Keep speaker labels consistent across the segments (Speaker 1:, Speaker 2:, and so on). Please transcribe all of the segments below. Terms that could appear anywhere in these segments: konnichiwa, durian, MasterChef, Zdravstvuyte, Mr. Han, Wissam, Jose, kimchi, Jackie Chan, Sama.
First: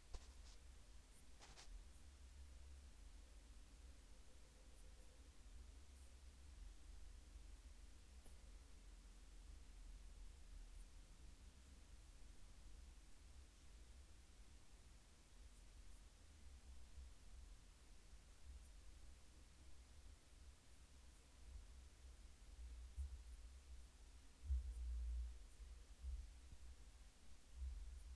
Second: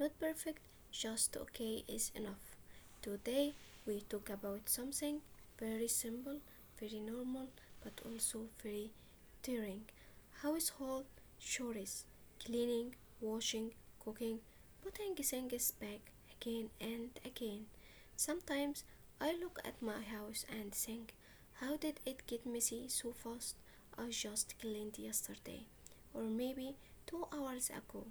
Speaker 1: Not perfect, just okay is enough. Today we talk about something very simple, very normal, but also very tiring. Household chores, cleaning, washing, cooking, putting things back again and again. Sometimes I look at my house and think, how did it get messy so fast? I just cleaned yesterday, or maybe 2 hours ago.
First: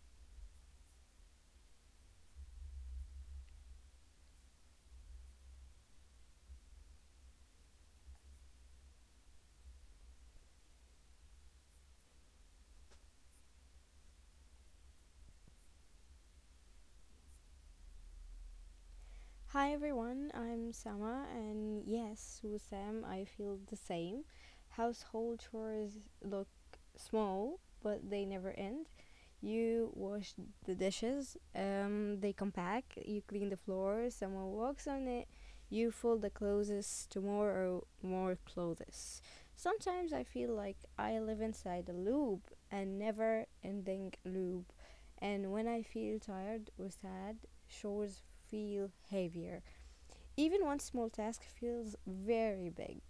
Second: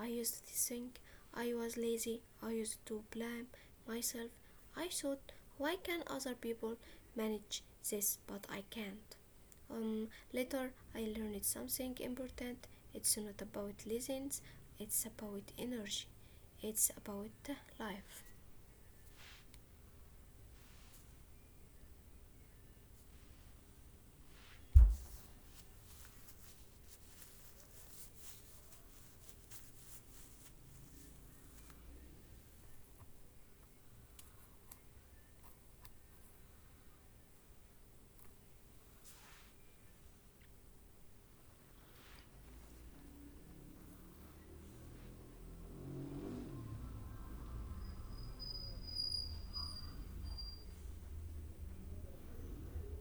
Speaker 1: I used to think I was lazy. I used to blame myself. I thought, why can other people manage this, but I can't? Later, I learned something important. It's not about laziness, it's about energy, it's about life.
Speaker 2: Hi everyone, I'm Sama, and yes, with Sam, I feel the same. Household chores look small, but they never end. You wash the dishes, they come back, you clean the floor, someone walks on it, you fold the clothes tomorrow, more or more clothes. Sometimes I feel like I live inside a loop, a never ending loop, and when I feel tired or sad, chores feel heavier. Even one small task feels very big.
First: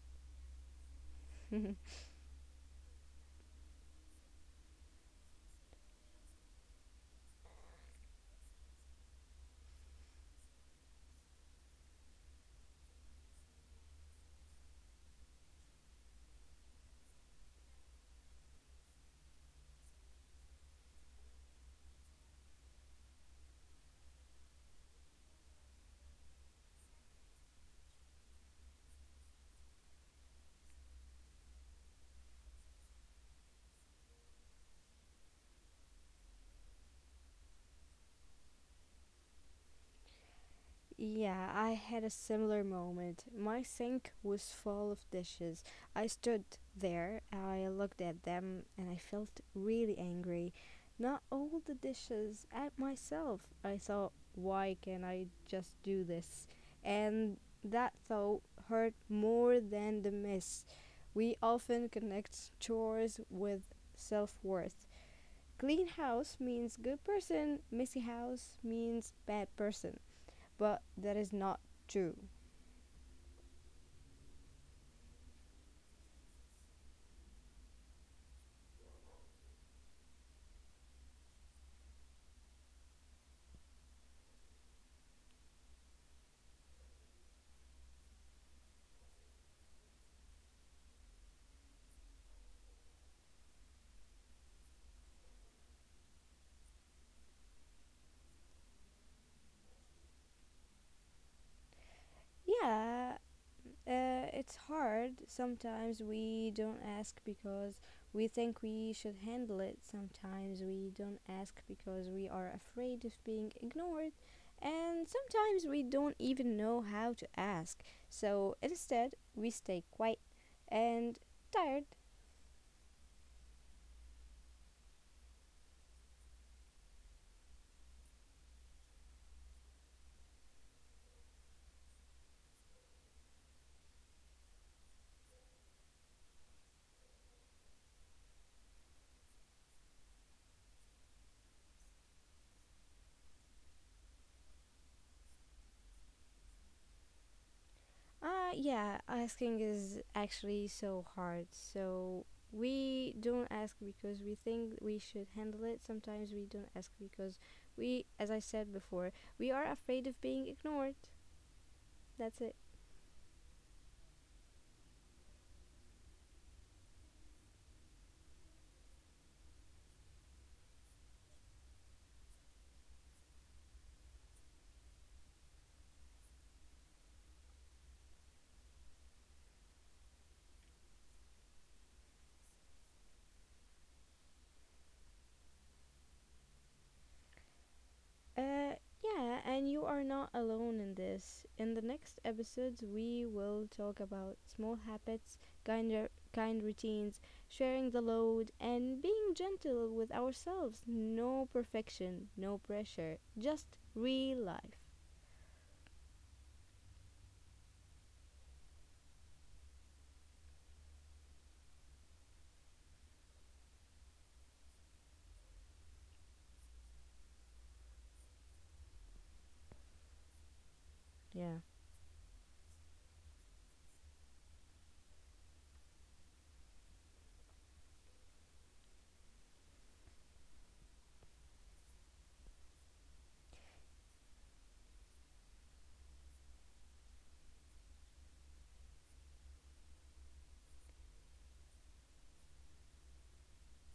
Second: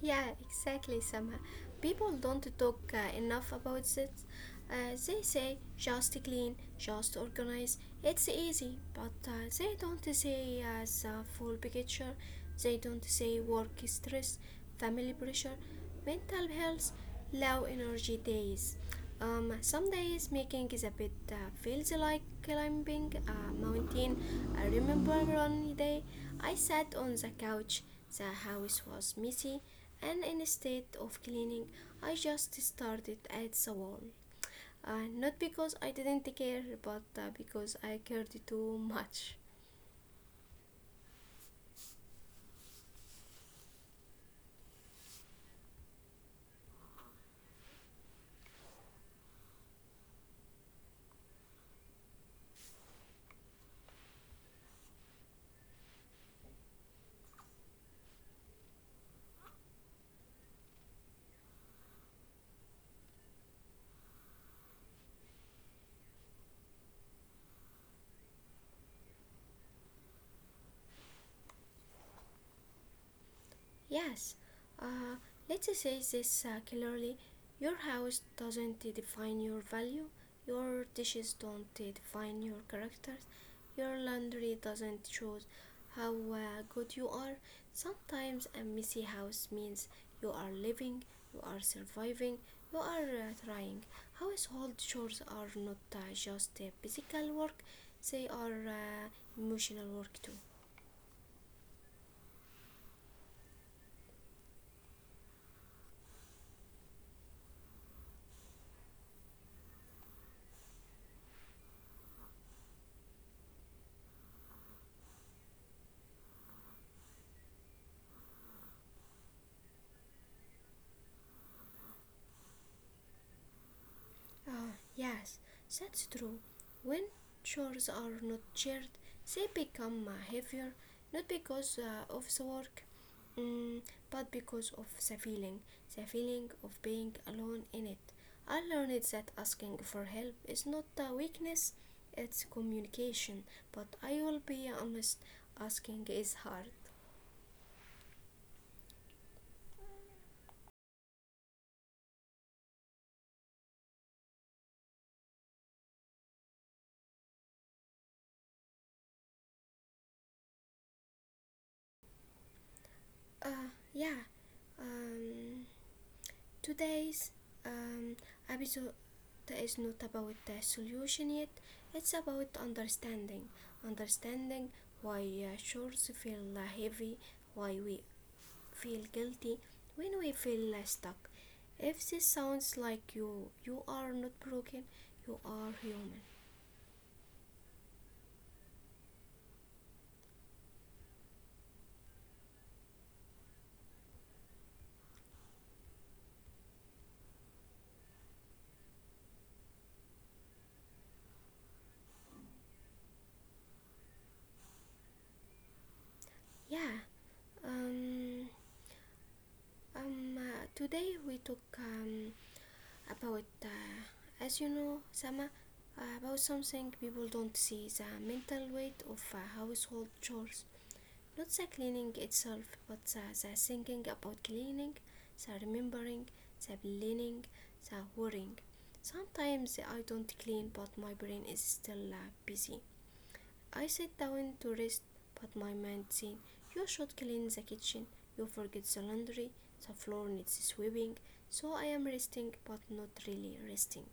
Speaker 1: Yeah, exactly, Sama. People don't talk enough about it. They say just clean, just organize. It's easy, but they don't say as the full picture. They don't say work stress, family pressure, mental health, low energy days. Some days making is a bit feels like climbing a mountain. I remember one day I sat on the couch. The house was messy, and instead of cleaning, I just started at the wall. Not because I didn't care, but because I cared too much.
Speaker 2: Yeah, I had a similar moment. My sink was full of dishes. I stood there, I looked at them, and I felt really angry. Not all the dishes at myself. I thought, why can't I just do this? And that thought hurt more than the mess. We often connect chores with self worth. Clean house means good person, messy house means bad person. But that is not true.
Speaker 1: Yes, uh, let's say this clearly. Your house doesn't define your value, your dishes don't define your characters, your laundry doesn't choose how good you are. Sometimes a messy house means you are living, you are surviving, you are trying. Household chores are not just physical work, they are emotional work too.
Speaker 2: Yeah, it's hard. Sometimes we don't ask because we think we should handle it. Sometimes we don't ask because we are afraid of being ignored. And sometimes we don't even know how to ask. So instead, we stay quiet and tired.
Speaker 1: Ah, yes, that's true. When chores are not shared, they become heavier, not because of the work, mm, but because of the feeling of being alone in it. I learned that asking for help is not a weakness, it's communication. But I will be honest, asking is hard.
Speaker 2: Yeah, asking is actually so hard. So we don't ask because we think we should handle it. Sometimes we don't ask because we, as I said before, we are afraid of being ignored. That's it.
Speaker 1: Yeah. Um, today's um, episode that is not about the solution yet, it's about understanding. Understanding why shores feel heavy, why we feel guilty when we feel stuck. If this sounds like you are not broken, you are human.
Speaker 2: Uh, yeah, and you are not alone in this. In the next episodes, we will talk about small habits, kind routines, sharing the load, and being gentle with ourselves. No perfection, no pressure, just real life.
Speaker 1: Yeah, um, today we talk about, as you know, Sama, about something people don't see, the mental weight of household chores. Not the
Speaker 2: Yeah.
Speaker 1: cleaning itself, but the thinking about cleaning, the remembering, the planning, the worrying. Sometimes I don't clean, but my brain is still busy. I sit down to rest, but my mind says, you should clean the kitchen, you forget the laundry, the floor needs sweeping. So I am resting but not really resting.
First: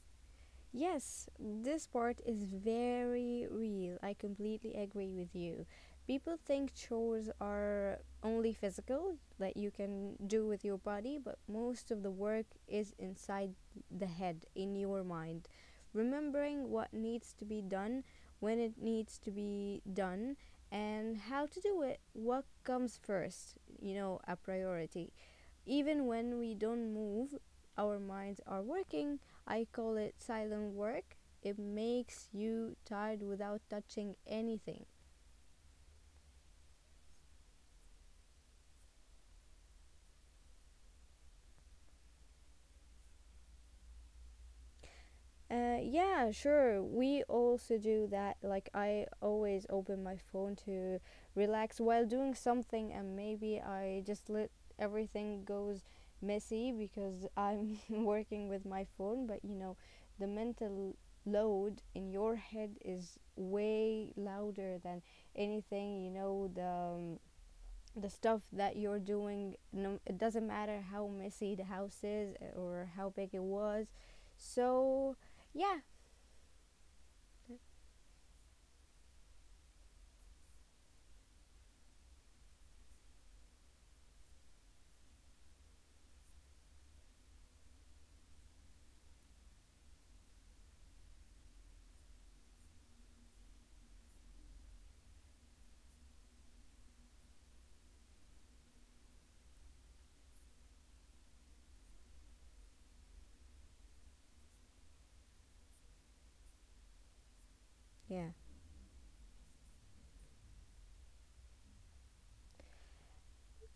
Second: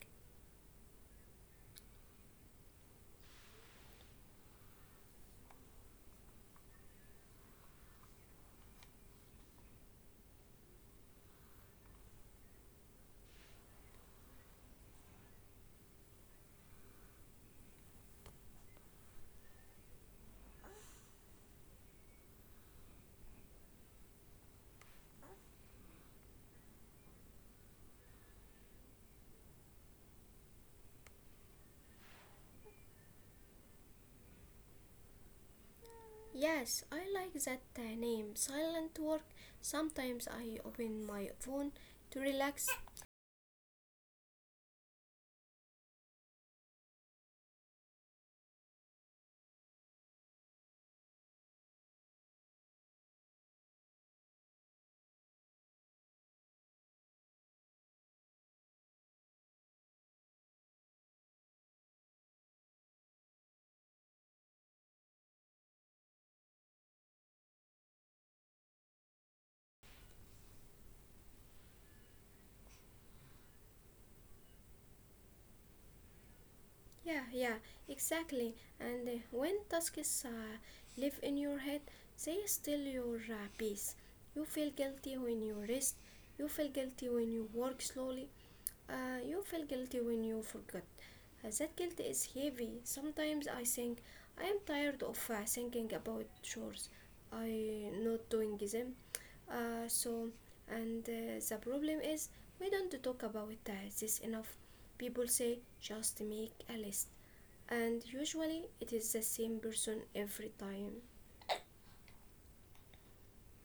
Speaker 2: Yes, this part is very real. I completely agree with you. People think chores are only physical, that you can do with your body, but most of the work is inside the head, in your mind. Remembering what needs to be done, when it needs to be done, and how to do it, what comes first, a priority. Even when we don't move, our minds are working. I call it silent work. It makes you tired without touching anything.
Speaker 1: Yes, I like that name, silent work. Sometimes I open my phone to relax.
Speaker 2: Yeah, sure. We also do that. Like, I always open my phone to relax while doing something, and maybe I just let everything goes messy because I'm working with my phone. But the mental load in your head is way louder than anything. The stuff that you're doing. No, it doesn't matter how messy the house is or how big it was. So yeah,
Speaker 1: Yeah, yeah, exactly. And when tasks live in your head, they steal your peace. You feel guilty when you rest. You feel guilty when you work slowly. You feel guilty when you forget. That guilt is heavy. Sometimes I think I am tired of thinking about chores. I not doing them. So, and the problem is we don't talk about this enough. People say just make a list, and
Speaker 2: yeah.
Speaker 1: usually it is the same person every time.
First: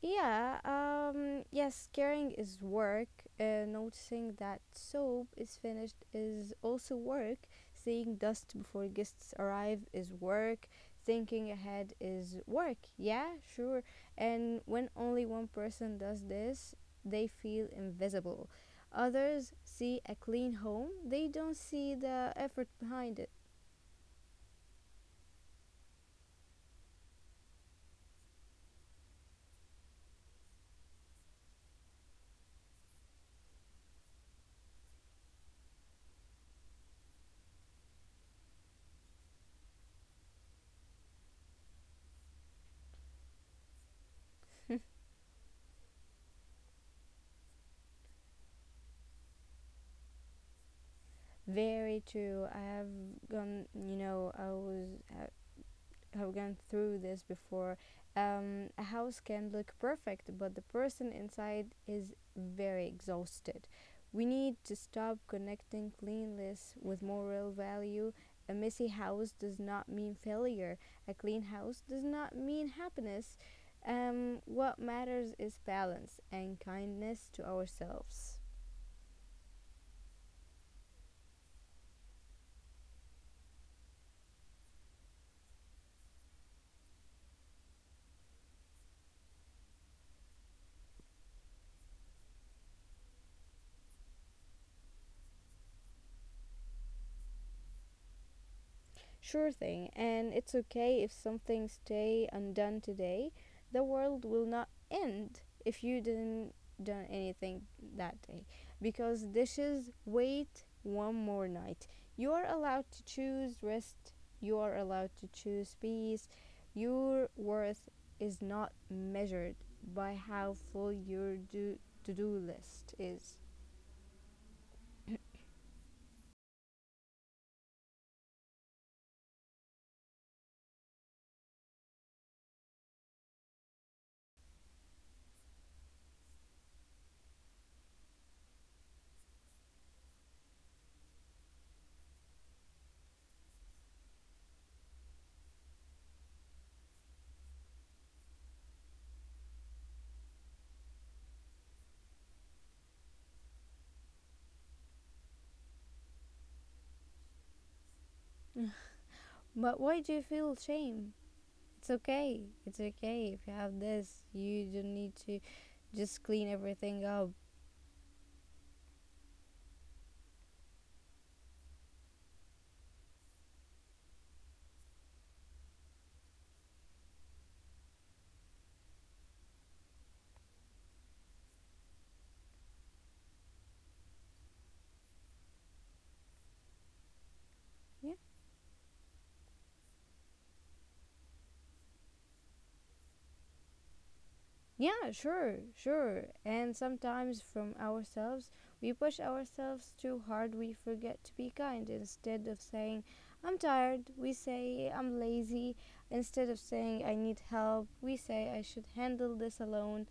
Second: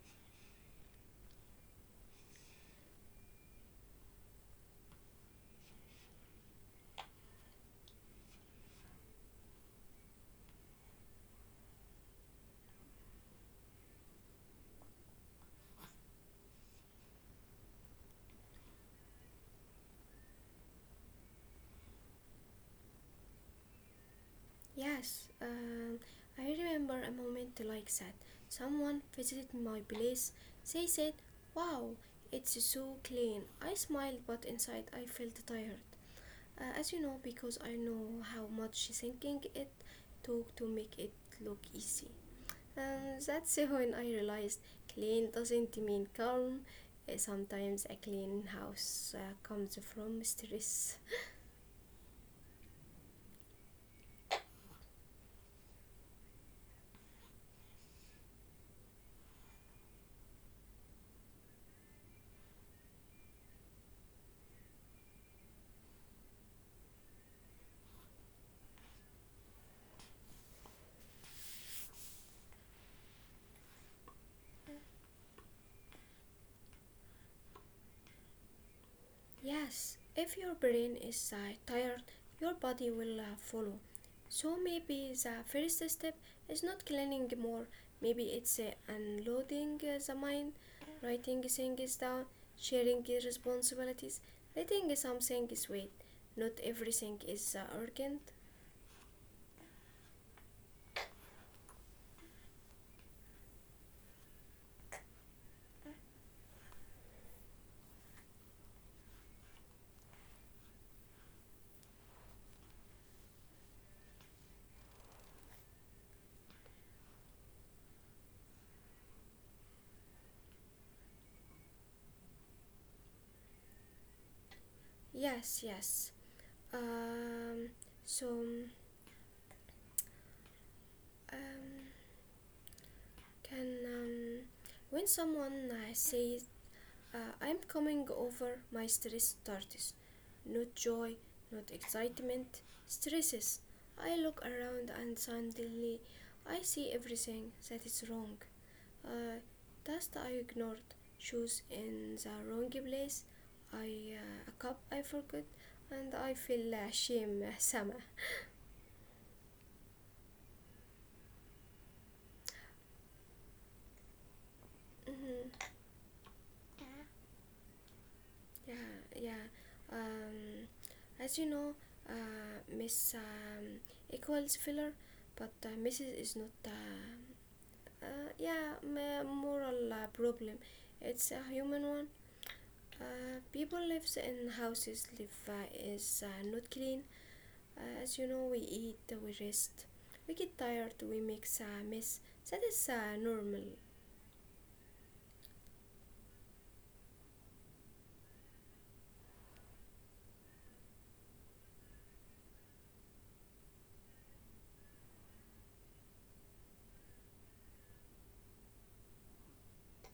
Speaker 2: Yeah, yes, caring is work. Noticing that soap is finished is also work. Seeing dust before guests arrive is work. Thinking ahead is work. Yeah, sure. And when only one person does this, they feel invisible. Others see a clean home, they don't see the effort behind it.
Speaker 1: Yes, I remember a moment like that. Someone visited my place. They said, "Wow, it's so clean." I smiled, but inside I felt tired. As you know, because I know how much thinking it took to make it look easy. That's when I realized clean doesn't mean calm. Sometimes a clean house comes from stress.
Speaker 2: Very true. I have gone, you know, I was have gone through this before. A house can look perfect, but the person inside is very exhausted. We need to stop connecting cleanliness with moral value. A messy house does not mean failure. A clean house does not mean happiness. What matters is balance and kindness to ourselves.
Speaker 1: Yes, if your brain is tired, your body will follow. So maybe the first step is not cleaning more, maybe it's unloading the mind, writing things down, sharing the responsibilities, letting some things wait. Not everything is urgent.
Speaker 2: Sure thing, and it's okay if something stay undone today. The world will not end if you didn't done anything that day because dishes wait one more night. You are allowed to choose rest, you are allowed to choose peace. Your worth is not measured by how full your to-do list is.
Speaker 1: Yes, yes. Um, so, um, can When someone says, I'm coming over, my stress starters. Not joy, not excitement, stresses. I look around and suddenly I see everything that is wrong. Uh, Dust I ignored, shoes in the wrong place, I a cup I forgot, and I feel shame somehow.
Speaker 2: But why do you feel shame? It's okay. It's okay if you have this. You don't need to
Speaker 1: Mhm.
Speaker 2: just clean
Speaker 1: Uh,
Speaker 2: everything up.
Speaker 1: Yeah, yeah. Um, as you know, Miss equals filler, but Mrs. is not. Yeah, moral problem. It's a human one. People lives in houses. Live is not clean.
Speaker 2: Yeah.
Speaker 1: As you know, we eat, we rest, we get tired, we make a mess. That is normal.
Speaker 2: Yeah, sure, sure. And sometimes from ourselves, we push ourselves too hard. We forget to be kind. Instead of saying, I'm tired, we say, I'm lazy. Instead of saying, I need help, we say, I should handle this alone.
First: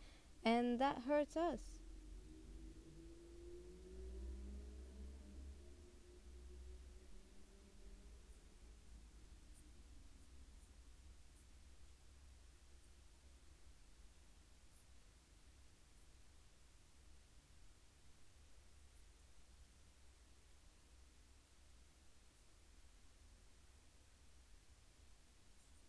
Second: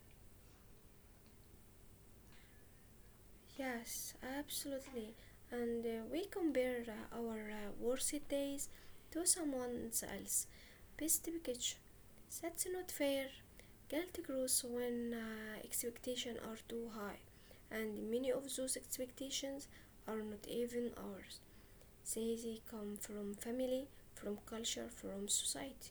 Speaker 2: And that hurts us.
Speaker 1: Yes, absolutely. And we compare our worst days to someone else's best picture. That's not fair. Guilt grows when expectations are too high, and many of those expectations are not even ours. They come from family, from culture, from society.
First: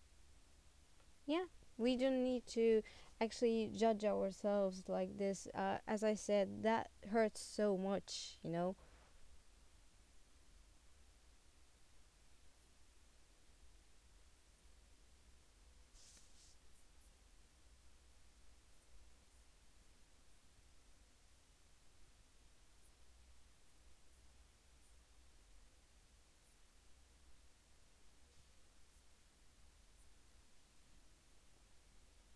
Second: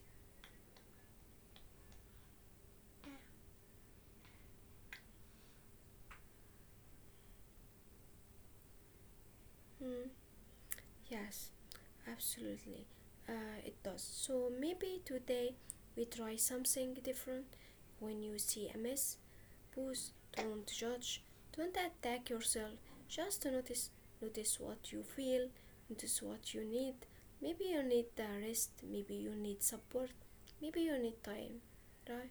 Speaker 2: Yeah, we don't need to actually judge ourselves like this. As I said, that hurts so much, you know?
Speaker 1: Hmm. Yes, absolutely. It does. So maybe today we try something different. When you see a mess, pause, don't judge, don't attack yourself. Just notice, notice what you feel, notice what you need. Maybe you need the rest, maybe you need support, maybe you need time, right?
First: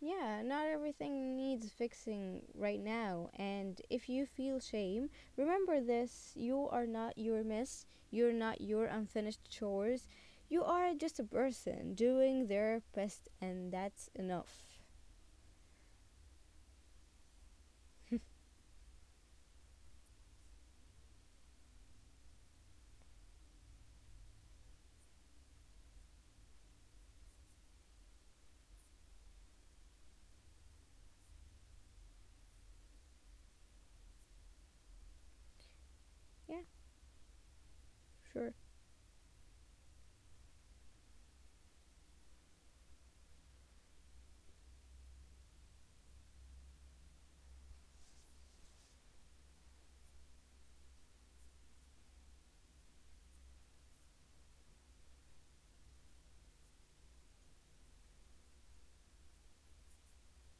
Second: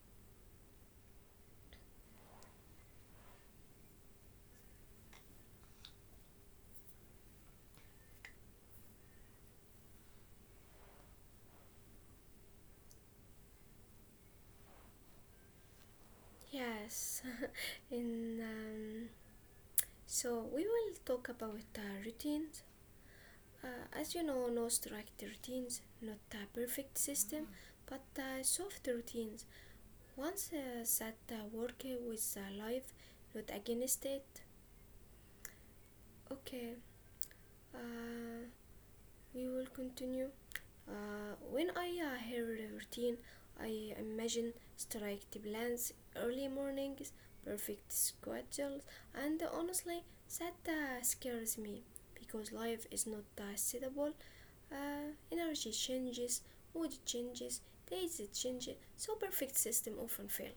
Speaker 2: Yeah, not everything needs fixing right now. And if you feel shame, remember this you are not your mess, you're not your unfinished chores. You are just a person doing their best, and that's enough.
Speaker 1: Yes, and so we will talk about routines. Uh, as you know, no strict routines, not a perfect system, but soft routines. Once that work with life, not against it.
Speaker 2: Yeah,
Speaker 1: Okay, uh,
Speaker 2: sure.
Speaker 1: we will continue. When I hear routine, I imagine strict plans, early mornings, perfect schedules, and honestly, that scares me because life is not suitable. Energy changes, mood changes, days change. So perfect system often fail.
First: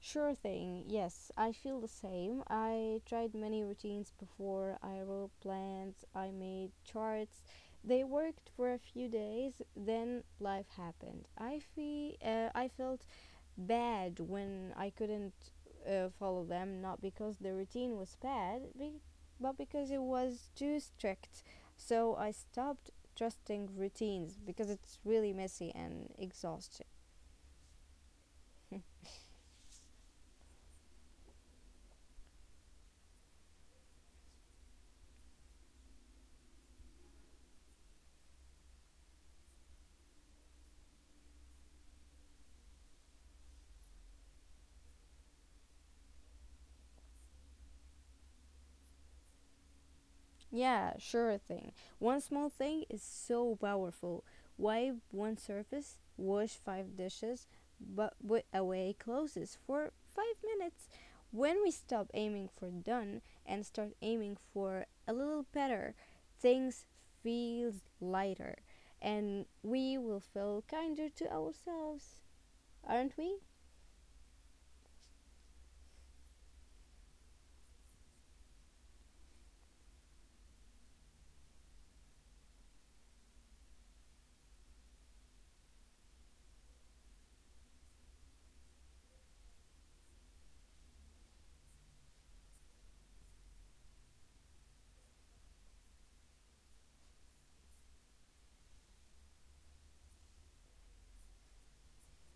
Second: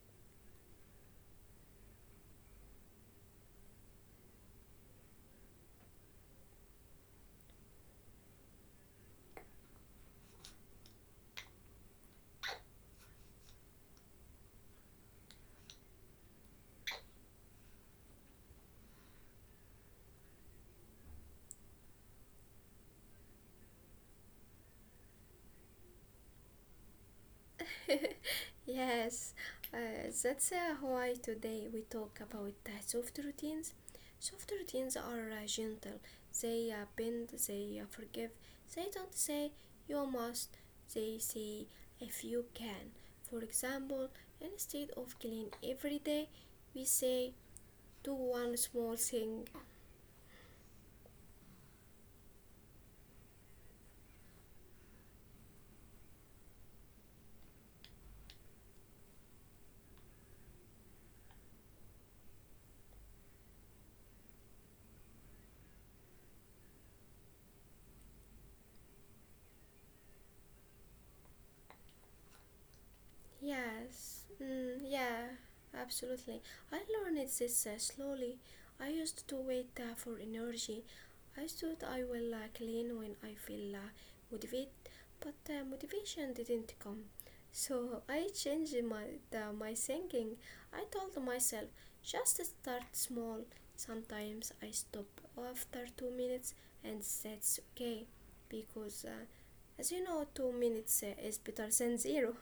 Speaker 2: Sure thing. Yes, I feel the same. I tried many routines before. I wrote plans, I made charts. They worked for a few days, then life happened. I felt bad when I couldn't follow them, not because the routine was bad, but because it was too strict. So I stopped trusting routines because it's really messy and exhausting.
Speaker 1: Yes, that's why today we talk about soft routines. Soft routines are gentle. They bend. They forgive. They don't say you must. They say if you can. For example, instead of clean every day, we say do one small thing.
Speaker 2: Yeah, sure thing. One small thing is so powerful. Wipe one surface, wash five dishes, but put away clothes for 5 minutes. When we stop aiming for done and start aiming for a little better, things feels lighter and we will feel kinder to ourselves, aren't we?
Speaker 1: Yes, yeah, absolutely. I learned this slowly. I used to wait for energy. I thought I will clean when I feel motivated, but motivation didn't come. So I changed my thinking. I told myself just start small. Sometimes I stop after 2 minutes, and that's okay, because as you know, 2 minutes is better than zero.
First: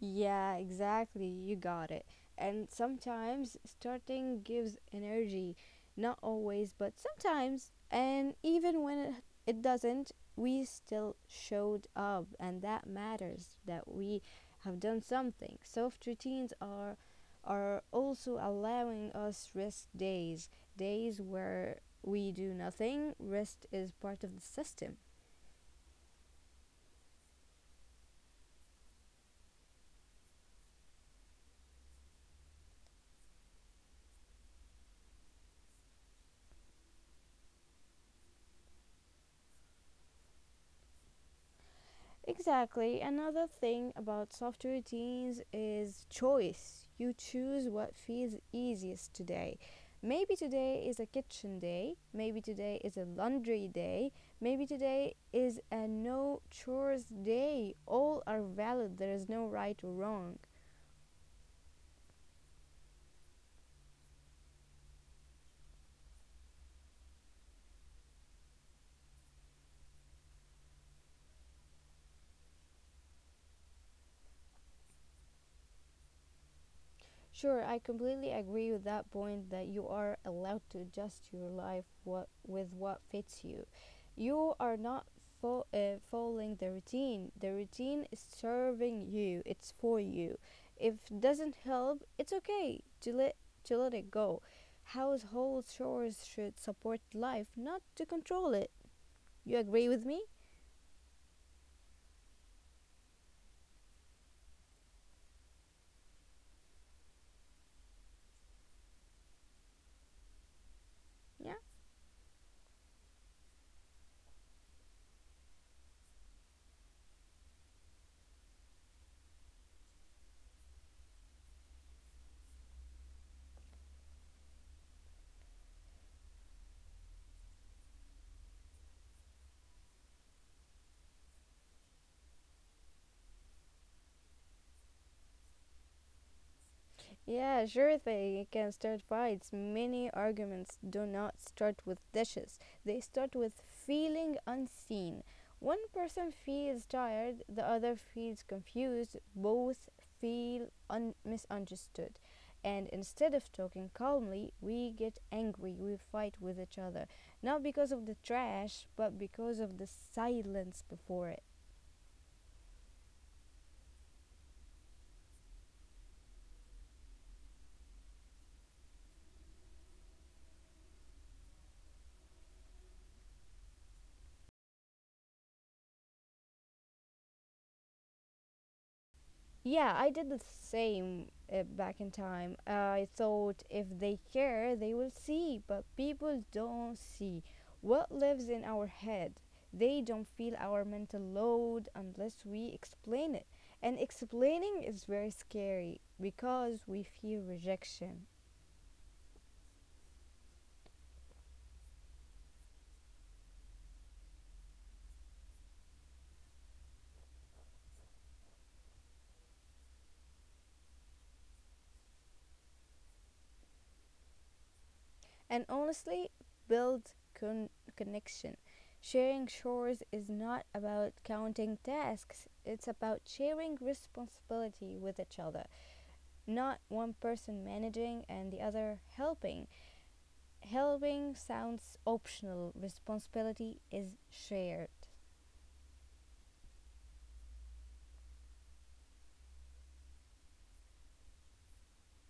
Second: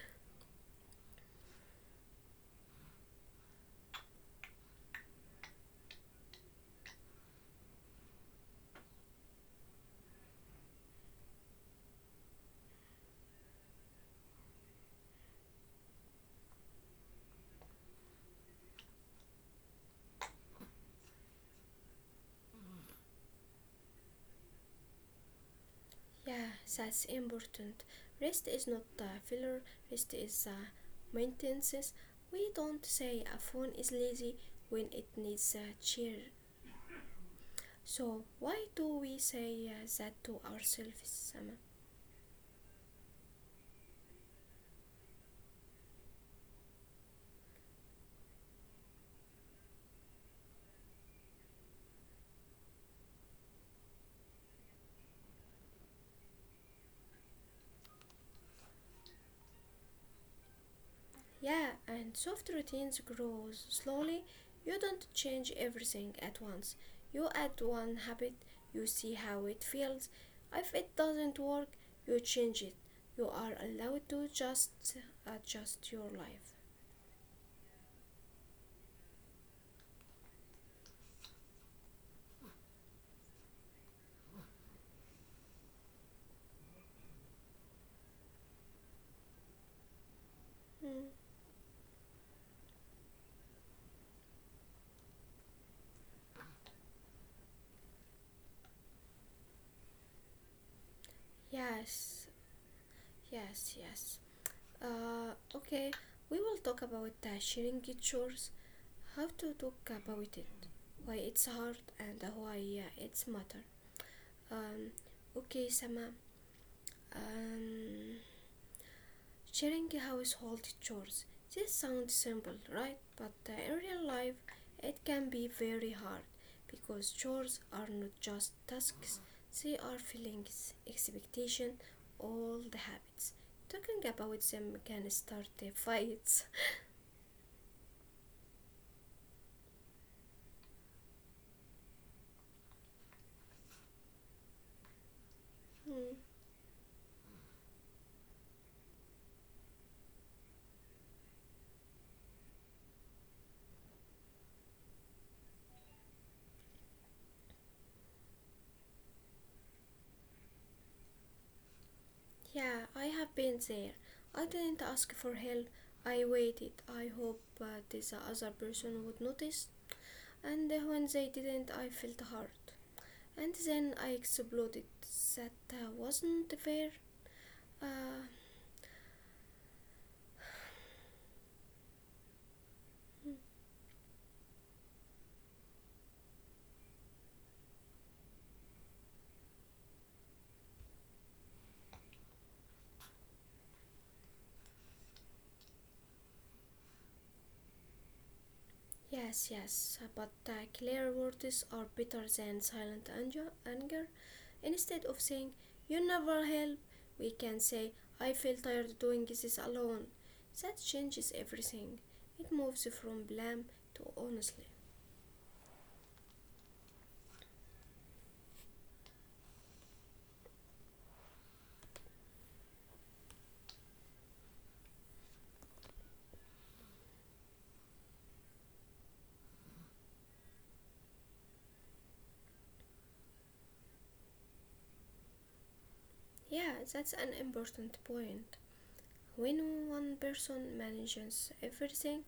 Speaker 2: Yeah, exactly. You got it. And sometimes starting gives energy. Not always, but sometimes. And even when it doesn't, we still showed up. And that matters that we have done something. Soft routines are also allowing us rest days, days where we do nothing. Rest is part of the system.
Speaker 1: Yeah, that's important. Rest is not a filler, rest is a maintenance. We don't say a phone is lazy when it needs a chair. So, why do we say that to ourselves, Sama?
Speaker 2: Exactly. Another thing about soft routines is choice. You choose what feels easiest today. Maybe today is a kitchen day, maybe today is a laundry day, maybe today is a no chores day. All are valid, there is no right or wrong.
Speaker 1: Yeah, and soft routines grow slowly. You don't change everything at once. You add one habit, you see how it feels. If it doesn't work, you change it. You are allowed to just adjust your life.
Speaker 2: Sure, I completely agree with that point that you are allowed to adjust your life what, with what fits you. You are not following the routine. The routine is serving you. It's for you. If
Speaker 1: Mm,
Speaker 2: it doesn't help, it's okay to let it go. Household chores should support life, not to control it. You agree with me?
Speaker 1: yes, yes, yes. Okay, we will talk about sharing chores, how to talk about it, why it's
Speaker 2: Yeah.
Speaker 1: hard, and why it's matter. Um, okay, Sama. Um, Sharing household chores. This sounds simple, right? But in real life, it can be very hard because chores are not just tasks, they are feelings, expectations, all the habits. Talking about them can start the fights.
Speaker 2: Yeah, sure they can start fights. Many arguments do not start with dishes, they start with feeling unseen. One
Speaker 1: Hmm,
Speaker 2: person feels tired, the other feels confused, both feel misunderstood. And instead of talking calmly, we get angry, we fight with each other. Not because of the trash, but because of the silence before it.
Speaker 1: yeah, I have been there. I didn't ask for help. I waited. I hoped this other person would notice. And when they didn't, I felt hurt. And then I exploded. That wasn't fair. Uh,
Speaker 2: Yeah, I did the same back in time. I thought if they care, they will see, but people don't see what lives in our head. They don't feel our mental load unless we explain it. And explaining is very scary because we fear rejection.
Speaker 1: yes, yes, but clear words are better than silent anger. Instead of saying, you never help, we can say, I feel tired doing this alone. That changes everything. It moves from blame to honestly.
Speaker 2: And honestly, build con- connection. Sharing chores is not about counting tasks, it's about sharing responsibility with each other. Not one person managing and the other helping. Helping sounds optional, responsibility is shared.
Speaker 1: Yeah, that's an important point. When one person manages everything,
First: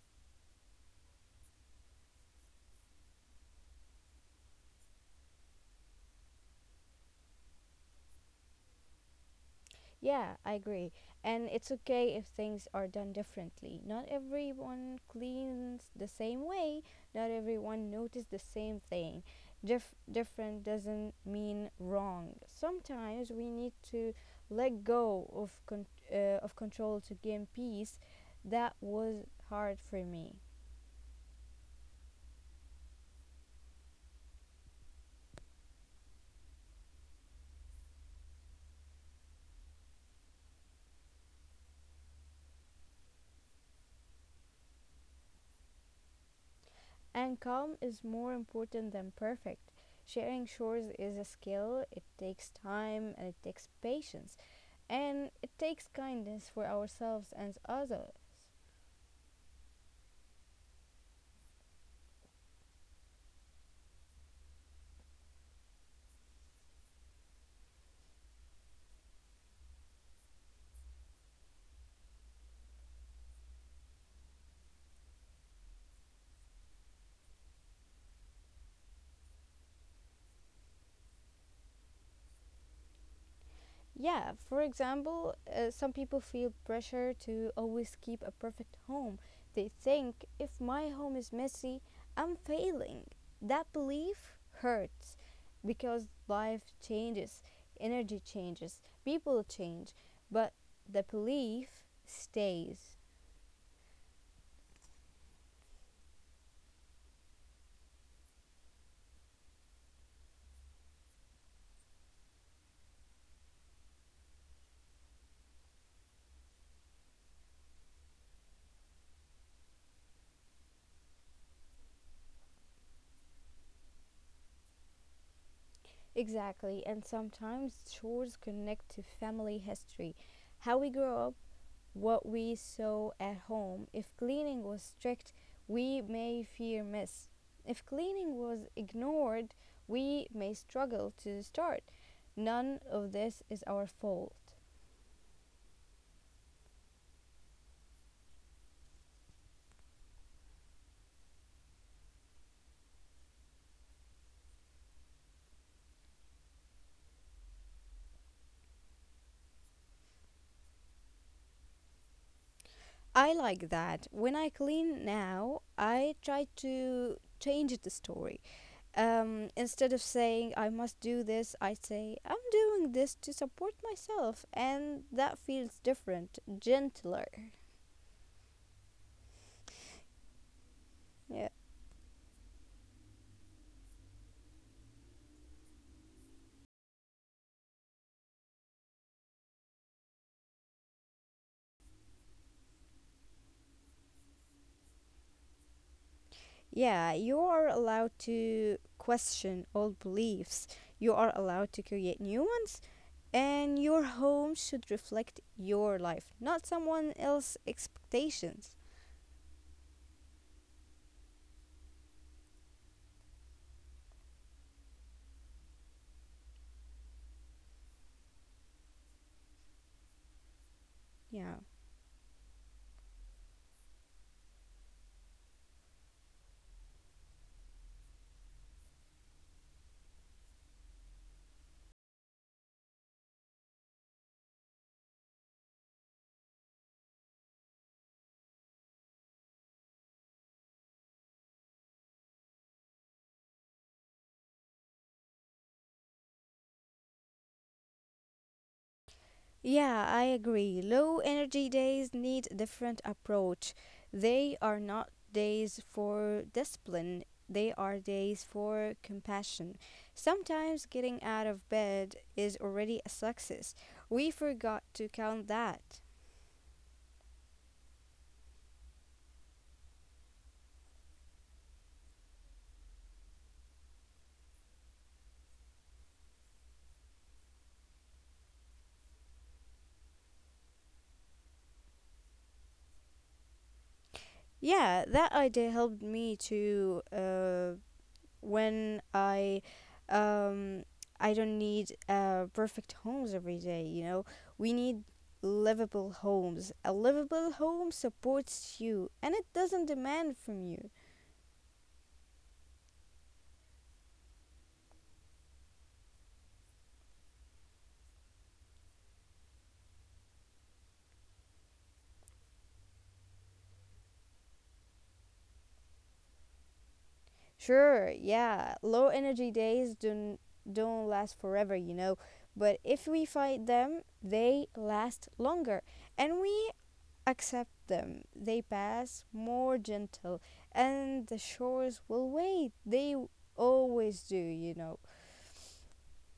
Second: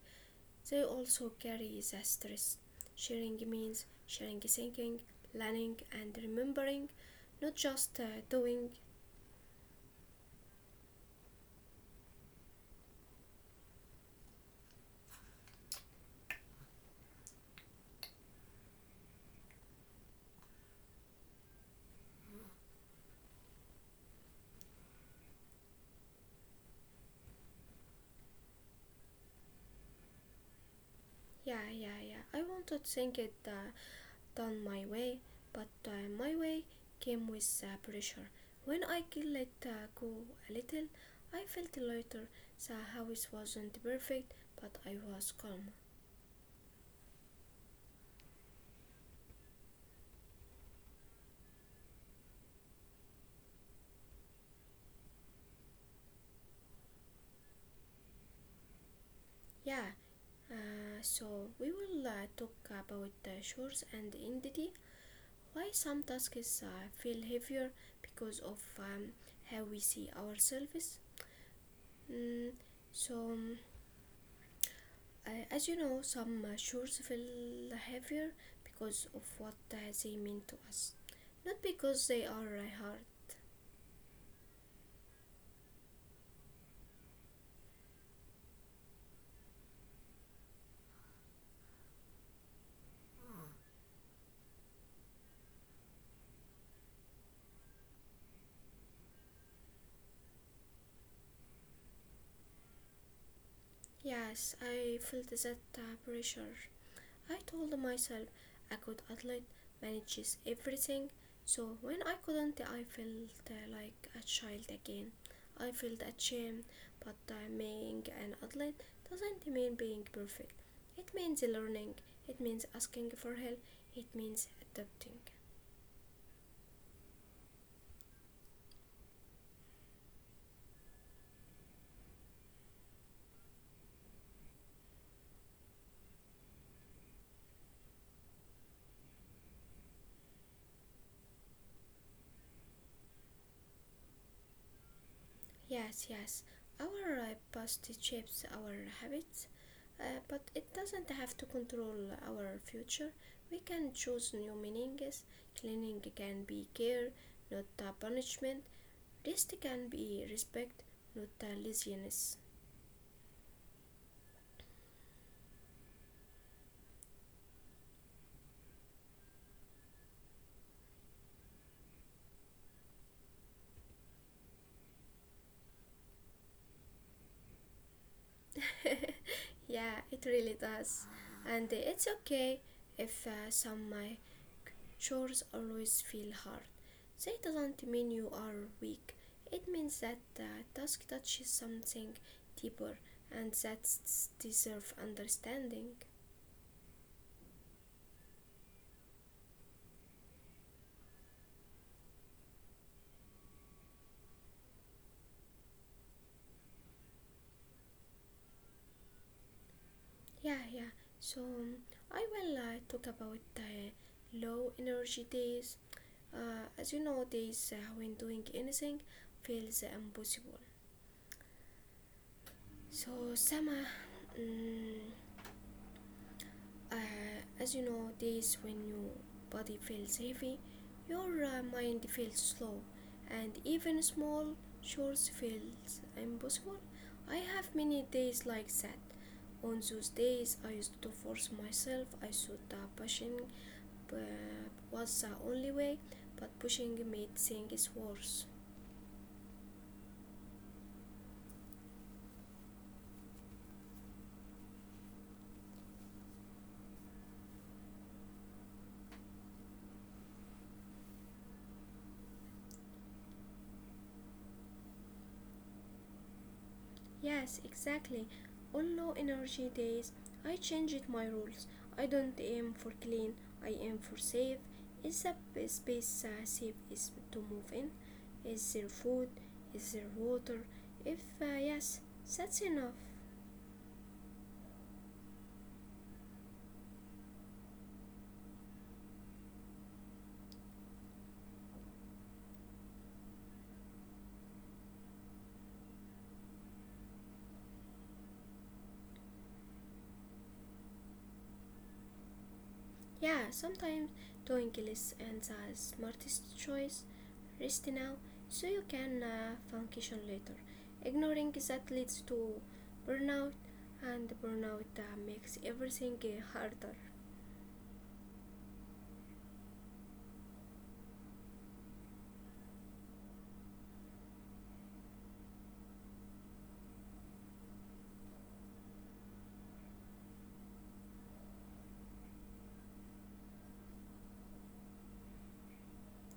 Speaker 1: they also carry the stress. Sharing means sharing thinking, planning, and remembering, not just doing.
Speaker 2: Yeah, I agree. And it's okay if things are done differently. Not everyone cleans the same way, not everyone notices the same thing. Different doesn't mean wrong. Sometimes we need to let go of control to gain peace. That was hard for me.
Speaker 1: Yeah, yeah, yeah, I want to think it done my way, but my way came with pressure. When I could let go a little, I felt lighter. The house wasn't perfect, but I was calm.
Speaker 2: And calm is more important than perfect. Sharing chores is a skill, it takes time and it takes patience. And it takes kindness for ourselves and other.
Speaker 1: Yeah, so we will talk about chores and identity, why some tasks feel heavier because of how we see ourselves. Mm, so, um, as you know, some chores feel heavier because of what they mean to us, not because they are hard.
Speaker 2: Yeah, for example, some people feel pressure to always keep a perfect home. They think if my home is messy, I'm failing. That belief hurts because life changes, energy changes, people change, but the belief stays.
Speaker 1: Yes, I felt that pressure. I told myself a good athlete manages everything, so when I couldn't, I felt like a child again. I felt ashamed, but being an athlete doesn't mean being perfect. It means learning, it means asking for help, it means adapting.
Speaker 2: Exactly, and sometimes chores connect to family history, how we grow up what we sow at home. If cleaning was strict, we may fear miss. If cleaning was ignored, we may struggle to start. None of this is our fault.
Speaker 1: Yes, yes. Our past shapes our habits, but it doesn't have to control our future. We can choose new meanings. Cleaning can be care, not punishment. Rest can be respect, not laziness.
Speaker 2: I like that. When I clean now, I try to change the story. Instead of saying I must do this, I say I'm doing this to support myself, and that feels different, gentler.
Speaker 1: Yeah, it really does.
Speaker 2: Yeah.
Speaker 1: And it's okay if some chores always feel hard. That doesn't mean you are weak. It means that the task touches something deeper, and that deserve understanding.
Speaker 2: Yeah, you are allowed to question old beliefs. You are allowed to create new ones. And your home should reflect your life, not someone else's expectations.
Speaker 1: Yeah, yeah. So I will talk about the low energy days. As you know, days when doing anything feels impossible.
Speaker 2: Yeah.
Speaker 1: So Sama, mm, Uh, as you know, days when your body feels heavy, your mind feels slow, and even small chores feels impossible. I have many days like that. On those days, I used to force myself. I thought that pushing uh, was the only way, but pushing made things worse.
Speaker 2: Yeah, I agree. Low energy days need a different approach. They are not days for discipline, they are days for compassion. Sometimes getting out of bed is already a success. We forgot to count that.
Speaker 1: Yes, exactly. On low energy days, I changed my rules. I don't aim for clean, I aim for safe. Is the space safe is to move in? Is there food? Is there water? If yes, that's enough.
Speaker 2: Yeah, that idea helped me too. When I, um, I don't need perfect homes every day. We need livable homes. A livable home supports you, and it doesn't demand from you.
Speaker 1: Yeah, sometimes doing less and the smartest choice. Rest now so you can function later. Ignoring that leads to burnout, and burnout makes everything harder.
Speaker 2: Sure, yeah, low energy days don't last forever. But if we fight them, they last longer, and we accept them. They pass more gentle, and the shores will wait. They always do.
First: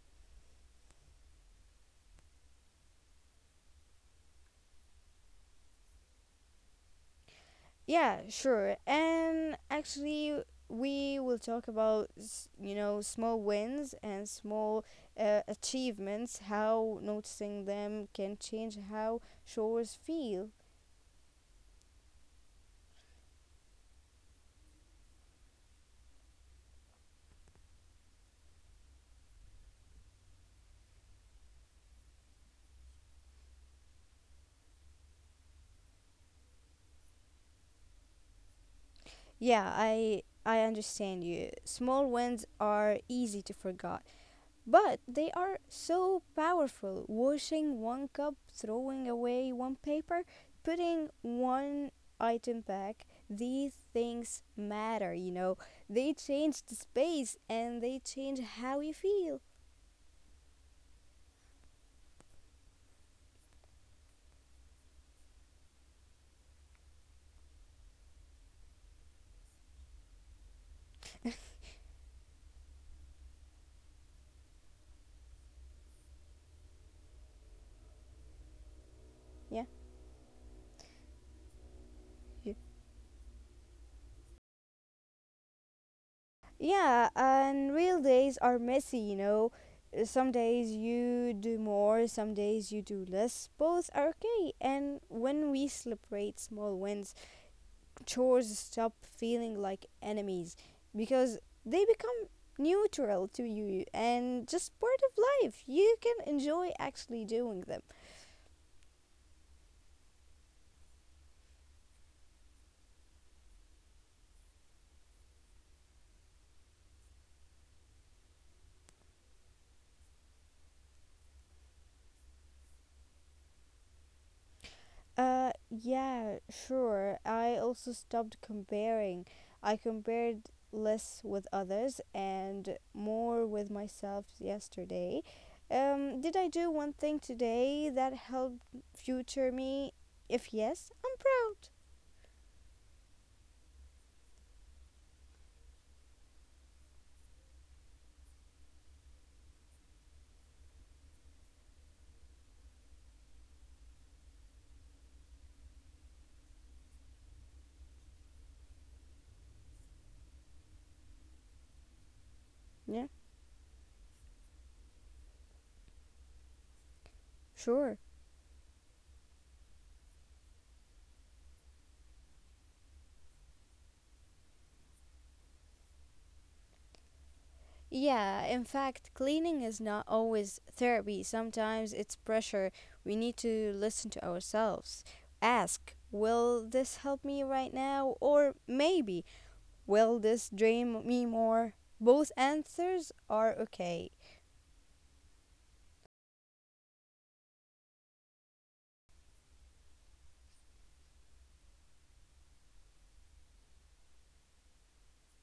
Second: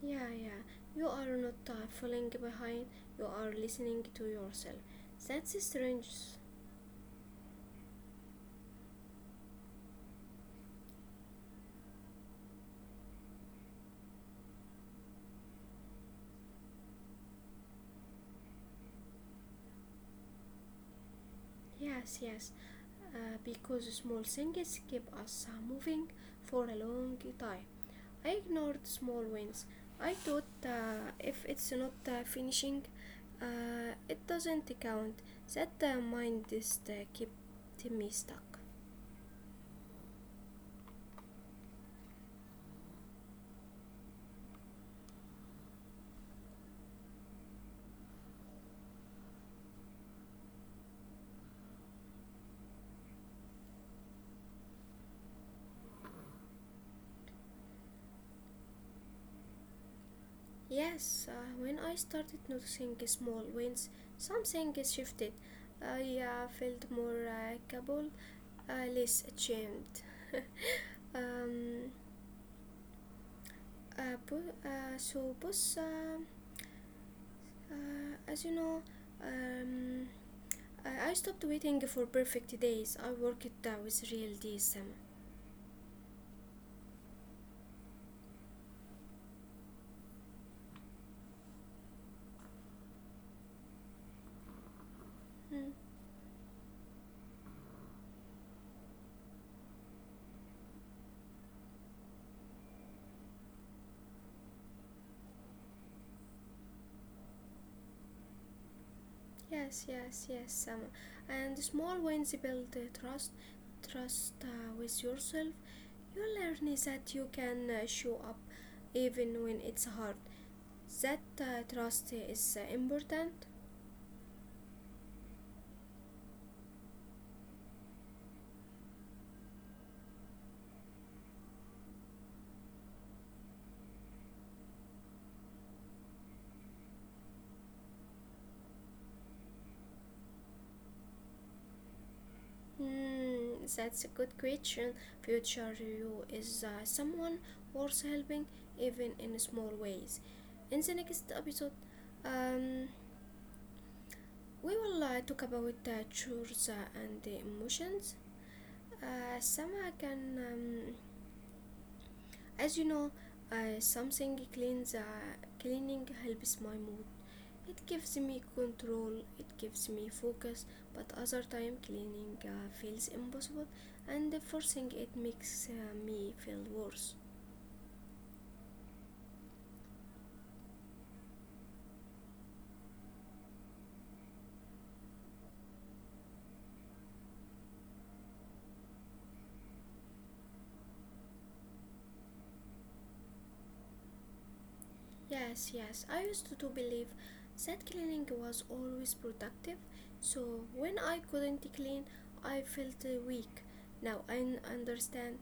Speaker 1: Yeah, yeah, you are not falling behind, you are listening to yourself. That's strange.
Speaker 2: Yeah, sure. And actually, we will talk about small wins and small achievements. How noticing them can change how shores feel.
Speaker 1: Yes, yes, because small things keep us moving for a long time. I ignored small wins. I thought if it's not finishing, it doesn't count. That mind is kept me stuck.
Speaker 2: Yeah, I understand you. Small wins are easy to forget, but they are so powerful. Washing one cup, throwing away one paper, putting one item back, these things matter. They change the space and they change how you feel.
Speaker 1: Yes, when I started noticing small wins, something shifted. I felt more capable, less ashamed. Um, uh, bo- uh, so, boss, uh, as you know,
Speaker 2: Yeah.
Speaker 1: um, I stopped waiting for
Speaker 2: y-
Speaker 1: perfect days. I worked with real days, Sama.
Speaker 2: Yeah, and real days are messy. Some days you do more, some days you do less. Both are okay. And when
Speaker 1: Mm,
Speaker 2: we celebrate small wins, chores stop feeling like enemies because they become neutral to you and just part of life. You can enjoy actually doing them.
Speaker 1: yes, yes, yes, Sama. And small wins build trust, trust with yourself. You learn that you can show up even when it's hard. That trust is important.
Speaker 2: Yeah, sure. I also stopped comparing. I compared less with others and more with myself yesterday. Did I do one thing today that helped future me? If yes, I'm proud.
Speaker 1: Hmm, that's a good question. Future you is someone worth helping, even in small ways. In the next episode, um, we will talk about the chores and the emotions. Sama can, as you
Speaker 2: Yeah,
Speaker 1: know, something cleans. Cleaning helps my mood. It
Speaker 2: sure.
Speaker 1: gives me control. It gives me focus. But other time, cleaning feels impossible, and forcing it makes me feel worse.
Speaker 2: Yeah, in fact, cleaning is not always therapy. Sometimes it's pressure. We need to listen to ourselves. Ask, will this help me right now? Or maybe, will this drain me more? Both answers are okay.
Speaker 1: Yes, yes. I used to believe that cleaning was always productive. So when I couldn't clean, I felt weak. Now I understand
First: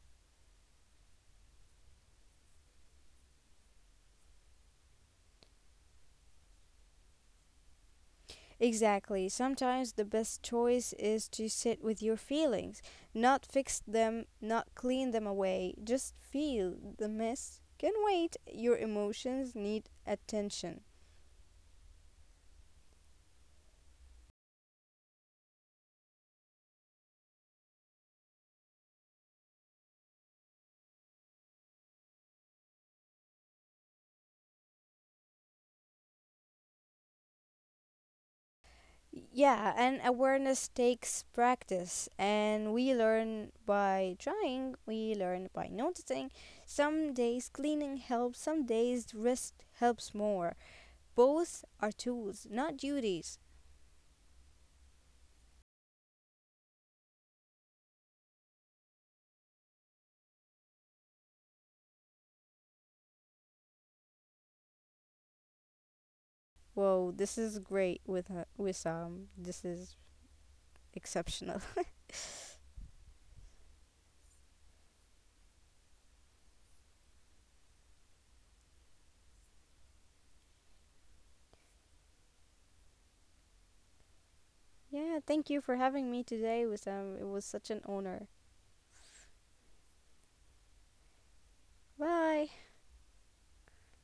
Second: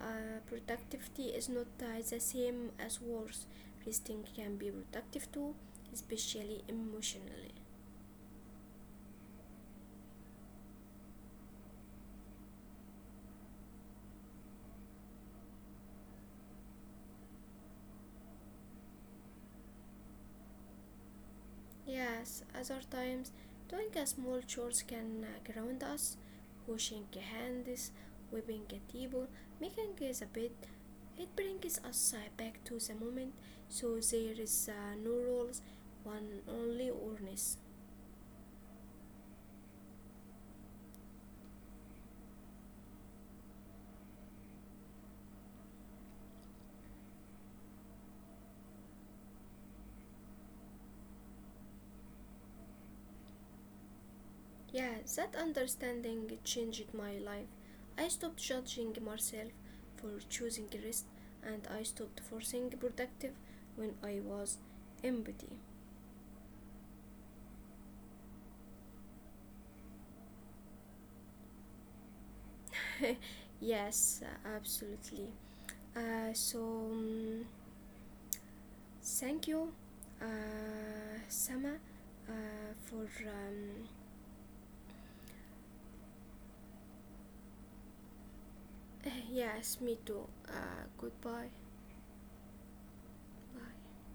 Speaker 1: productivity is not the same as worth. Resting can be productive too, especially emotionally.
Speaker 2: Exactly. Sometimes the best choice is to sit with your feelings, not fix them, not clean them away. Just feel the mess. Can wait. Your emotions need attention.
Speaker 1: Yes, other times doing a small chores can ground us, washing hands, wiping a table, making the bed. It brings us back to the moment, so there is no rules, one only awareness.
Speaker 2: Yeah, and awareness takes practice, and we learn by trying, we learn by noticing. Some days cleaning helps, some days rest helps more. Both are tools, not duties.
Speaker 1: Yeah, that understanding changed my life. I stopped judging myself for choosing rest, and I stopped forcing productive when I was empty.
Speaker 2: Whoa, this is great with Wissam. This is exceptional.
Speaker 1: Yes, absolutely. Uh, so, um, Thank you, uh, Sama, for.
Speaker 2: Yeah, thank you for having me today, Wissam. It was such an honor.
Speaker 1: Yes, me too. Goodbye.
Speaker 2: Bye.
Speaker 1: Bye.